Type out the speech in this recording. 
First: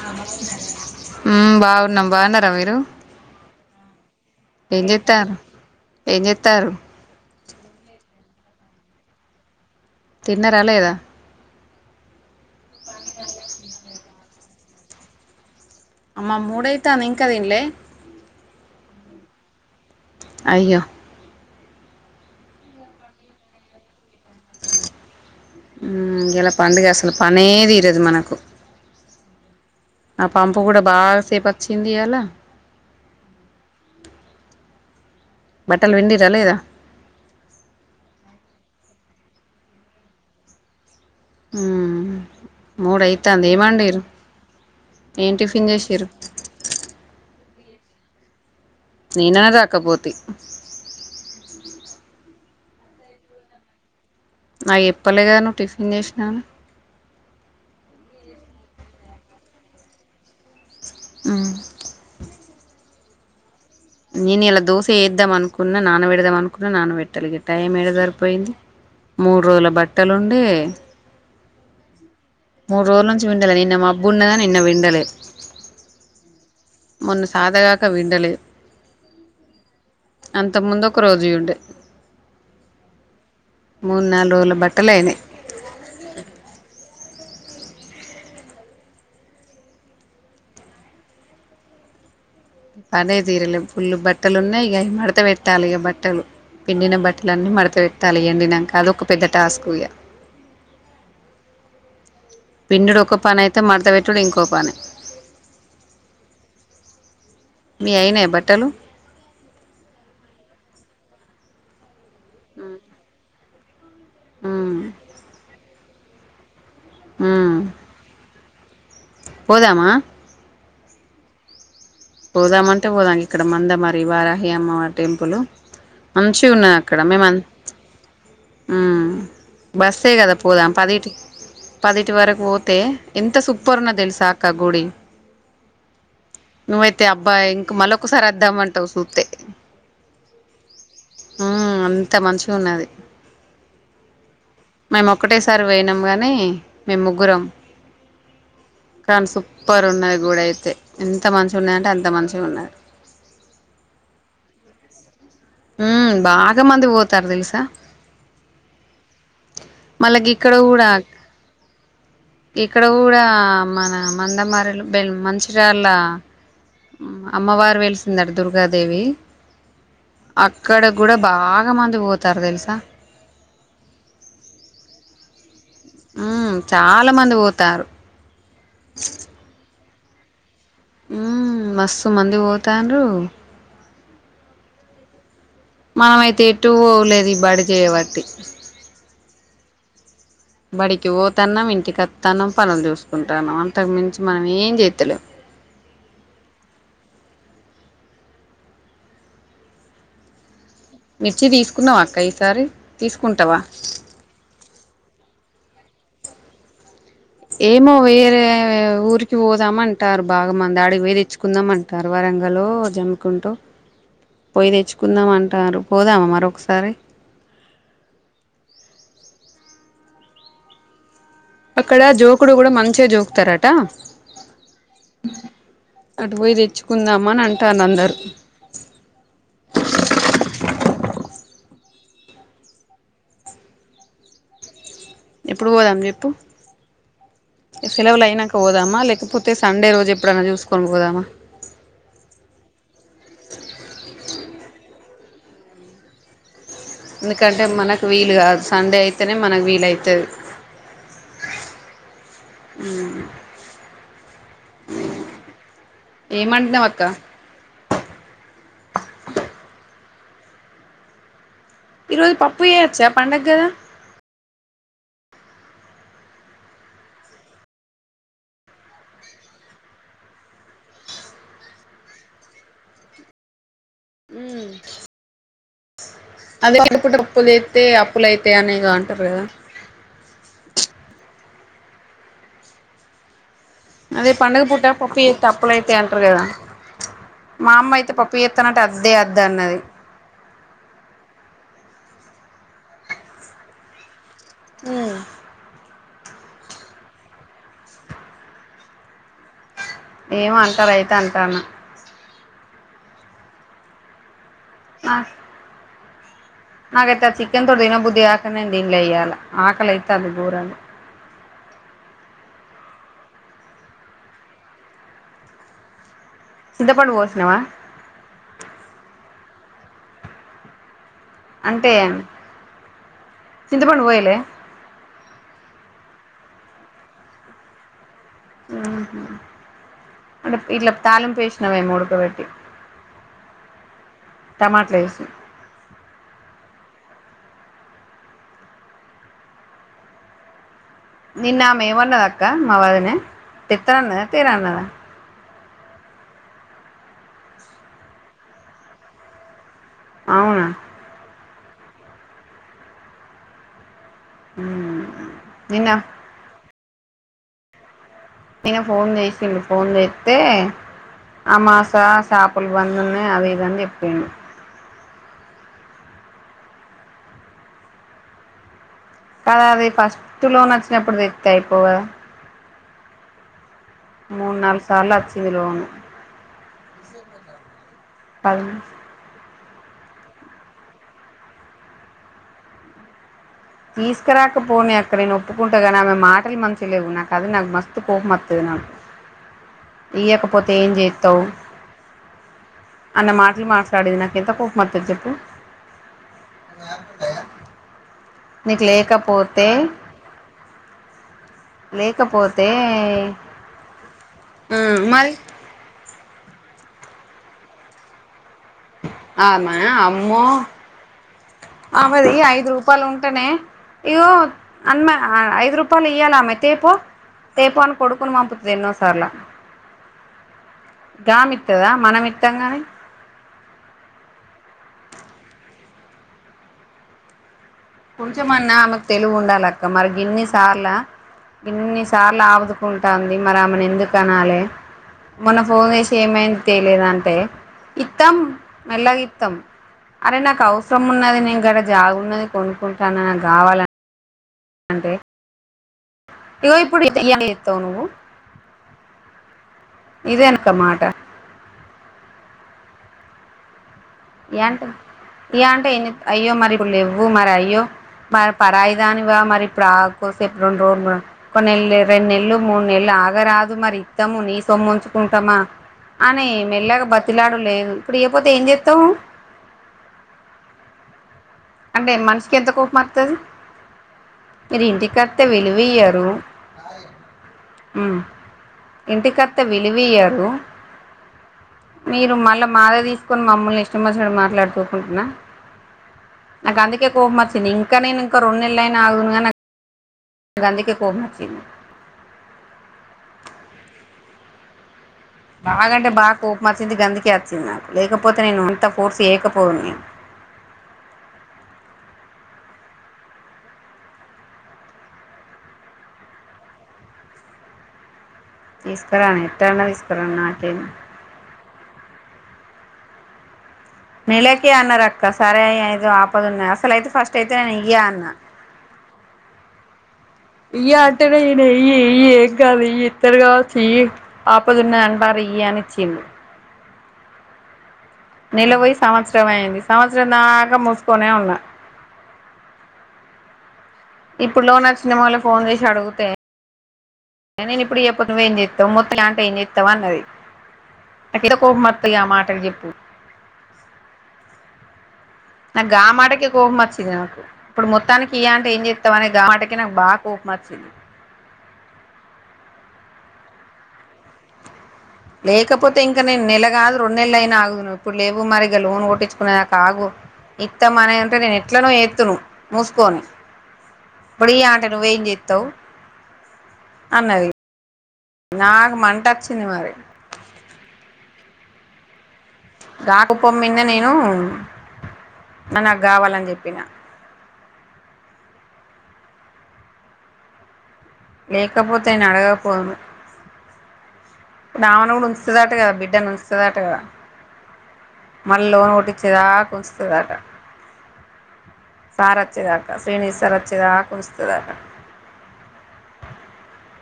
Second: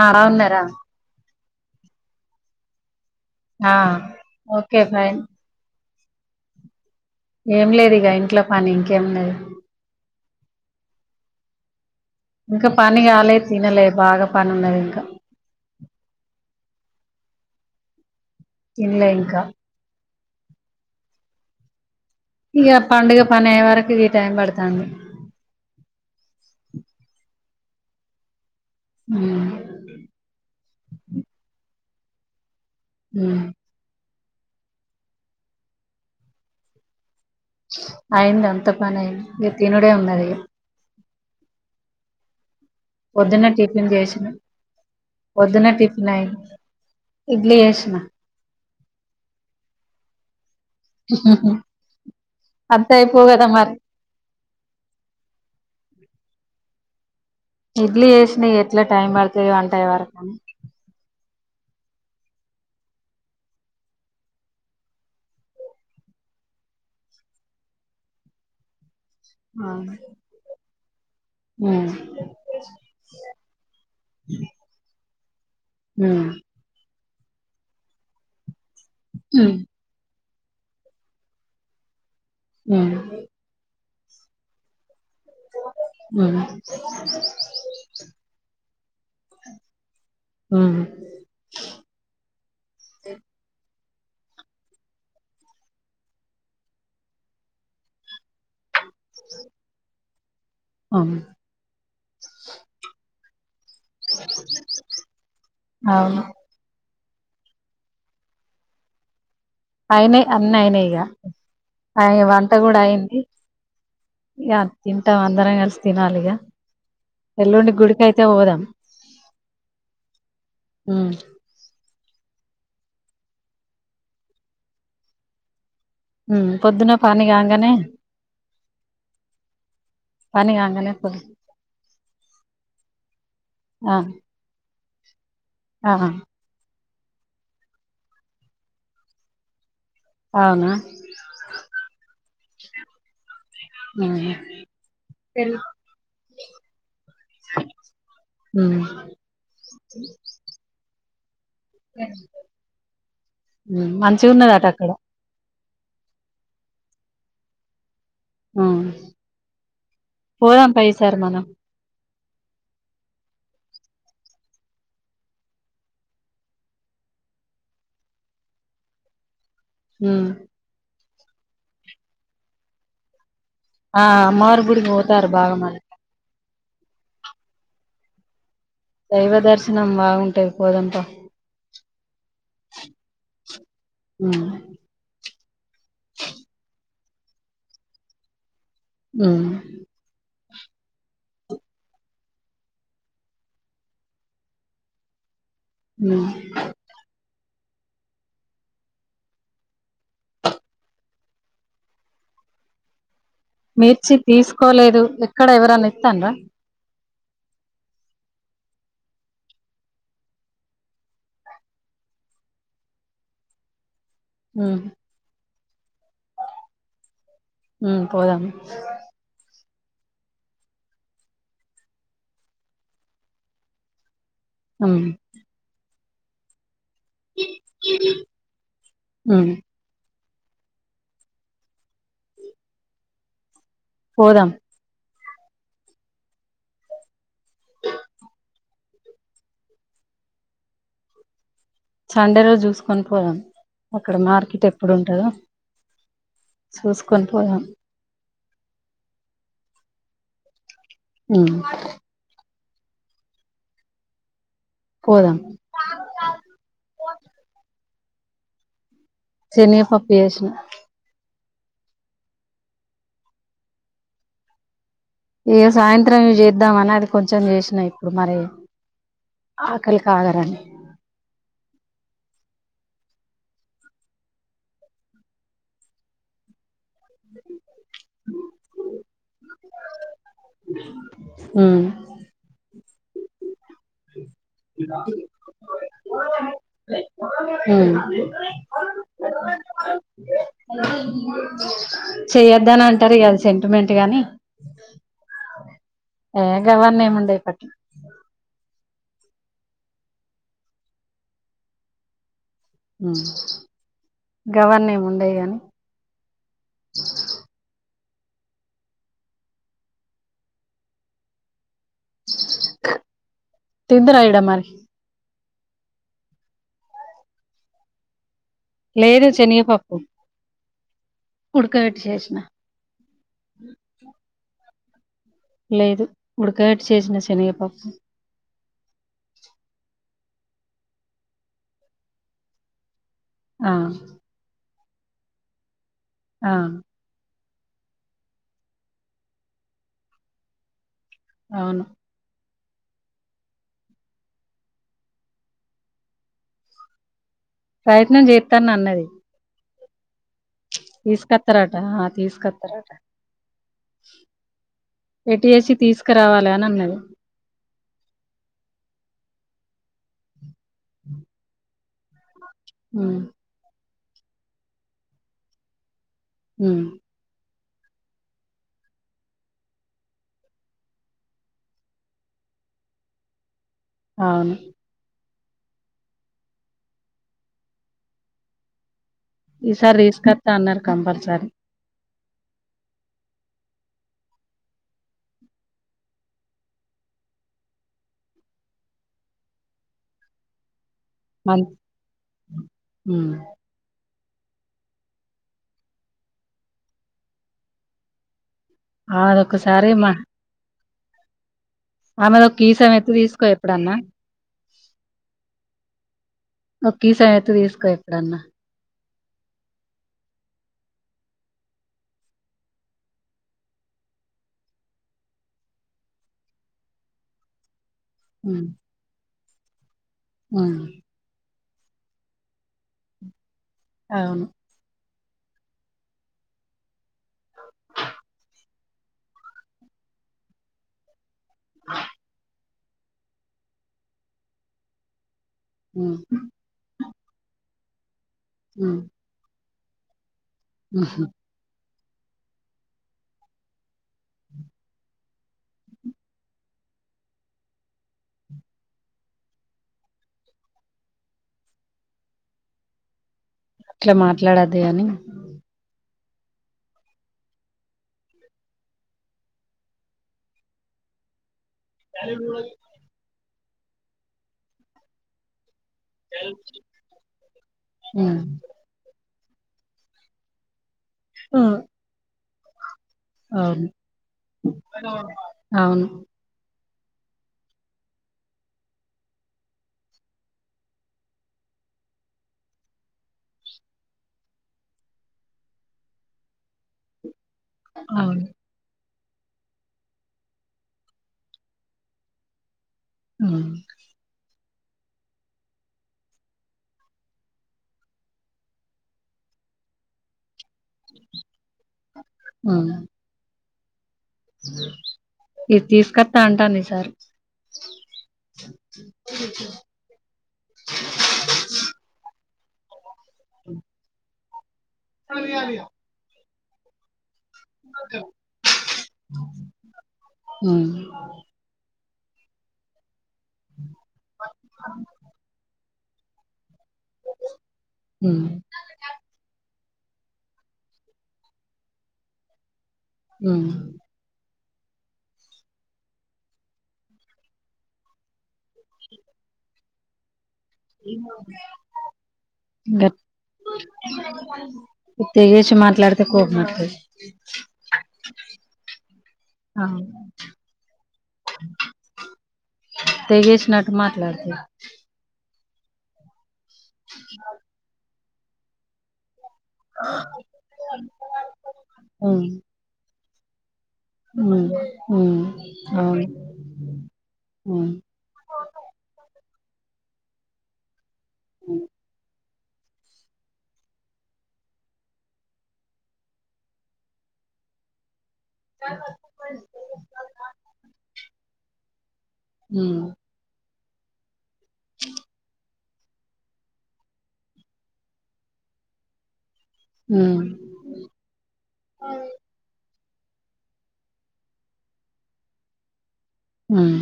ఆ ఉన్నారా మ్మ్ బాగున్నాం బాగున్నారా మీరు ఆ ఓకే ఏం ఫైన్ చేత్తారు ఏం జెత్తరు ఏం లేదు ఇక ఇంట్లో పని ఇంకేమి ఉన్నది. తిన్నరా లేదా ఇంకా పని కాలే తినలే బాగా పని ఉన్నది ఇంక అమ్మా మూడైతంది ఇంకా తిన్లే తిన్లే ఇంకా అయ్యో ఇగ పండుగ పనయ్యే వరకు గీ టైం పడతాంది మ్మ్ ఇలా పండుగ అసలు పం నే దిరాదు మనకు మ్మ్ ఆ పంపు కూడా బాగా సేపు ఆచ్చింది ఇయాల హ్ బట్టల్ పిండిండ్రా లేదా అయింది అంతా పనైయింది. ఇగా తినుడే ఉన్నది ఇగా ఉమ్ పొద్దున్న టిఫిన్ చేసిన ఏం పొద్దున్న చేసిర్రు టిఫిన్ అయింది. ఇడ్లీ చేసిన నేనా రక పోతి అత్తాయి. పో గాదా మరి నాకు చేప్పలే గాదా నువ్వు టిఫిన్ చేసినా అని ఇడ్లీ చేసిన ఎట్లా టైం పడుతది వంటాయి వరకు అనీ హ్ నేను ఇయాలా దోశ చేద్దాం. అనుకున్నా నాన పెడదాం అనుకున్నా నాన పెట్టాలే ఇగ టైం ఎడ జరిపోయింది. మూడు రోజుల బట్టలుండే హ్ మూడు రోజుల నుంచి విండలే నిన్న అబ్బున్నదానీ నిన్న విండలే హ్ మొన్న సాత గాక పిండలే హ్ అంత ముందు ఒక రోజుయి ఉండే హ్ మూడు నాలుగు రోజుల బట్టలు అయినాయి. హ్ హ్ పనే తీరలే పుల్లు బట్టలు ఉన్నాయి. ఇక మడత పెట్టాలి ఇగా బట్టలు పిండిన బట్టల అన్నీ మడత పెట్టాలి ఎండి నంక అదొక ఒక పెద్ద టాస్క్ ఇగా అవున్ పిండుడు ఒక పని అయితే మడత పెట్టుడు ఇంకో పని అవును మీ అయినాయా బట్టలు అయినయి అన్నీ అయినా ఇగా అ ఇగ వంట కూడా అయ్యింది. ఇగా ఉమ్. తింటాం అందరం కలిసి తినాలిగా ఎల్లుండి గుడికి అయితే పోదాం పోదమా హ్ పోదామంటే పోదాం ఇక్కడ మందమర్రి వారాహి అమ్మావారి టెంపుల్ ఉమ్ మంచిగా ఉన్నది పొద్దున అక్కడ పని మేము కాంగానే ఉమ్ బస్సే కదా పని పోదాం కాంగానే పో పదిటి పదిటి వరకు పోతే ఎంత సూపర్న్నా తెలుసా అక్క గుడి అహా నువ్వైతే అబ్బాయి ఇంక మళ్ళకసారి వద్దామంటావు చూస్తే అవునా ఉమ్ అంత మంచిగా ఉన్నది ఉమ్ మేము ఒకక్కటేసారి వనాం గాని మేము ముగ్గురం ఉమ్ కానీ సూపర్ ఉన్నది గడ అయితే స్తమ ఉమ్ మంచి ఉన్నదట అక్కడ ఉమ్ బాగా మంది పోతారు తెలుసా ఆ మళ్ళకి ఇక్కడ పోదం కూడా పైసారు మనం ఇక్కడ కూడా మన మందమారి మంచిరాళ్ళ అమ్మవారు వెలిసింద దుర్గాదేవి ఉమ్ అక్కడ కూడా బాగా మంది పోతారు తెలుసా ఆ మారుపుడికి పోతారు బాగా మ ఆ చాలా మంది పోతారు మం బాగుంటా్ పోదంట కొమంది పోతారు ఉమ్ మనంమయితే ఎటు పోవలేదు ఇది బడికియబట్టి ఉమ్ బడికి పోతాన్నాం ఇంటికి వస్తాన్నాం పనులు చూసుకుంటాను అంతకుమించి మనం ఏం చేతలేం ఉమ్ మిర్చి తీసుకున్నాం అక్క ఈసారి తీసుకు మిర్చి తీసు కోలేదు ఎక్కడ ఎవరని ఇస్తాన రా ఏమో వేరే ఊరికి పోదామంటారు బాగా మంది అడిగి పోయ తెచ్చుకుందామంటారు వరంగలో జముకుంటూ పోయి ఉమ్ తెచ్చుకుందాం అం టారు పోదామా మరికసారి ఉమ్ పోదాం అక్కడ జోకుడు కూడా మంచిగా జోకుతారట ఉహుమ్ అటువయిదచ్చు కుందామ అంటారును అందరూ ఉమ్ పోధామ్ ఎప్పుడు పోదాం చెపు సలవులైనాకు పోదామ లేకపోతే సండే రోజు ఎప్పుడైన్నా చూసుకొని పోదామా చండే రోజు చూసుకొని పోలేం అక్కడ మార్కెట్ ఎప్పుడుంటంది థ ఎందుకంటే మనకు వీలు కాదు సండే అయితేనే మనకు వీలవుతుంది అ పోదాం అ ఏమంటావ్ అక్క సని పా పయేసిన ఈరోజు పప్పుయేచ్చా పండగదా ఏ సాయంత్రం చేద్దామ అని అది కొంచెం చేసినాయి ఇప్పుడు మరి ఆకలికీ ఆగారని అ అదే కడుపుటప్పులు అయితే అప్పుల అైతే అనే కా రా హ అదే పండగ పూట పప్పు చేసే అప్పులై తింటారు కదా మా ఉమ్ అమ్మ అయితే పప్పు చేస్తానంటే అద్దే అద్ద అన్నది చేయొద్దని అంటారు కదుా సెంటిమెంట్ గాని ఏ గవాన్న ఏముండయి పట్ ఏమ అంటారు అయితే అంటారు అ గవర్న్న ఏమి ఉండేయి గాని నాగైతే ఆ చికెన్ తోడు దిన బుద్ధి ఆకనే దన్లే అయ్యాల ఆకలైత అది బఊరం తిందరాయిడ మరి చింత పడు పోసినవా లేదు శనియపప్పు అంటే చింతపండు పోయలే లేదు ఇప్పుడు కేట్ చేసిన సనగ పాప అంట ఇట్లా తాలం పేషినమేముడుక పెటి ఆ టమాటలు వేసి ఆ నిన్న ఆ అవును మేమన్నా మవాదిన తిత్తన్నదా తీరాన్నదా ప్రయత్నం చేస్తాను అన్నది అవునా. తీసుకత్తారట ఆహ్ తీసుకత్తారట. ఎసి నిన్న తీసుకురావాలి అని అన్నది. నిన్న ఫోన్ చేసిండు ఫోన్ చేస్తే. ఉమ్. మాసా సబ్. పుల్ బంద్ ఉన్నాయి అది ఇది అని చెప్పు. ఉమ్. ఉమ్. కదా అది ఫస్ట్ లో నచ్చినప్పుడు తెస్తే అయిపోవు కదా. అవును మూడు నాలుగు సార్లు వచ్చు. సివలోన్ అదీ. ఈసారి తీసుకొస్తా అన్నారు కంపల్సరీ. తీసుకురాకపోని అక్కడ నేను ఒప్పుకుంటా కాని ఆమె మాటలు మంచిగ లేవు. నాకు అది నాకు మస్తు కోపం వస్తాదీ. నాకు ఇయ్యకపోతే ఏం చేత్ మన్ అన్న ఉమ్, మాటలు మాట్లాడింది నాకు. ఎంత కోపం వత్తది చెప్పు. నీకు లేకపోతే అదొకసారి మా. ఆమెది ఒ లేకపోతే కీసో ఎపు తీసుకో ఎప్పుడన్నా. ఉమ్ మరి. ఒ కిసో అయితే తీసుకో ఎప్పుడన్నా. ఆమె అమ్మో ఆమది ఐదు రూపాయలు ఉంటేనే ఇగో అమ్మ ఐదు రూపాయలు ఇయ్యాల ఆమే తేపో తేపో అనుకో. కొడుకును ఉమ్, పంపించింది ఎన్నో సార్లో. ఉమ్, కమిత్. కదా మనంమిత్తంగాని. అవును. కొంచెమన్నా ఆమెకు తెలివి ఉండాలక్క మరి గిన్ని సార్లా. ఇన్ని సార్ల అవ్వదు. కుంటంది మరి ఆమెను ఎందుకు అనాలి. మొన్న ఫోన్ చేసి ఉమ్, ఏమైంది తెలేదంటే. ఇత్తం ఉమ్, మెల్లగా ఇత్తం. అరే నాకవసరం ఉహు, ఉన్నది నేను గరే. జాగున్నది. కొనుకుంటాన నాకు కావాలని. అంటే. ఇగో ఇప్పుడు ఎత్త ఎత్తావు నువ్వు. ఇదేనక మాట. అట్లా ఇయా మాట్లాడోదే అంటే అని. ఇయా అంటే ఎన్ని అయ్యో మరి ఇప్పుడు లేవ్వు మరి అయ్యో మరి పరాయి దానివా మరి ఇప్పుడు ఆగు కోసేపు రెండు రోజులు. కోనేల్లు రెం నెళ్లు మూడు నెళ్లు ఆగరాదు. మరి ఇత్తము నీ సొమ్ము ఉంచుకుంటామా. అని మెల్లాగా బతిలాడు లేదు ఇప్పుడు ఉమ్, ఇయ్యకపోతే ఏం చెత్. త్తా ఉ, అంటే మనసు కెంత కోపంమత్ తది, అవును మీరు అవును ఇంటికత్తే అవును విలువయ్యరు మ్మ్ ఇంటికత్తే విలువియ్యరు మీరు మళ్ళా మాదే తీసుకొని మమ్మల్ని నాకు అందుకే కోపం వచ్చి నేన్ ఇంకా నేనింకా అవును రెండు నెళ్ళైనా ఆగుదును అవనా ఇప్పుడు అందుకే కోపం వచ్చింది మ్మ్ బాగా అంటే బాగా కోపమచింది గందుకే వచ్చింది నాకు లేకపోతే నేను అంతా ఫోర్స్ చేయకపోదును నేను మ్మ్ ఇది తీసుకత్తా అంటాంది ఈసారి తీస్కరని ఎట్టన్న తీస్కరానీ నాకేంది మ్ నెలక్ కే అన్నార్ అక్క సరే అ ఏదో ఆప్ పాది ఉన్నాయ అసలైతే ఫస్ట్ టైతే నేన్ ఇయ్యా అన్నా ఉమ్ ఇయ్యి ఎమ్ కాద్ ఇయ్యి తిరగా వచ్చి ఇయ్యి పాప తిన్నది అంటార్రు ఇయ్యి అని చిన్ను ఉమ్ నెల పొయి సంవత్సరం అయింది సంవత్సరం దాకా మూసుకోనే ఉన్నా మ్మ్ ఇప్పుడు లోన్ వచ్చిన వాళ్ళు ఫోన్ చేసి అడుగుతే నేను ఇప్పుడు చెప్ప నువేం చెత్ మొత్తలా అంటే ఏం చేత్ ఇత్తవా అన్నది నాకు ఎంత కోపం వత్తది ఆ మాటకు చెప్పు గట్ తెగేసి నాకు గా మాట్లాడితే మాటకే కోపం వత్తది మచ్చింది నాకు ఇప్పుడు మొత్తానికి ఇయ్య అంటే ఏం చెత్తవ్ అనే గా మాటకే నాకు బాగ కోపం మచ్చింది తెగేసినట్టు మాట్లాడుతద్ లేకపోతే ఇంకా నేను నెల కాదు రెండు నెళ్ళైనా ఆగుదును ఇప్పుడు లేవు మరిగ లోన్ ఒకటి కునే కాగు ఇత్తమ అనే అంటే నేను ఎట్లన ఎత్తును మూసుకొని ఇప్పుడు హ్మ్ ఇయ్య అంటే నువ్వేం హ్మ్ చేస్తావు అవును అన్నది హ్మ్ నాకు మంట వచ్చింది మరి హ్మ్ గా కోపం మీదనే నేను నా నాకు కావాలని చెప్పినా [unintelligible] లేకపో తే నేన్ ఉమ్ అడగకపోదును ఉమ్ నావణ కూడా ఉంచుదట కదా బిడ్డ బిడ్డనుంచుదట కదా మళ్ళీ లోన్ ముట్టిచ్చేదాక వస్తదట ఉమ్ సార్ అచ్చేదాక శ్రీనిధి సార్ వచ్చేదాక ఉంచుతదాట ఉమ్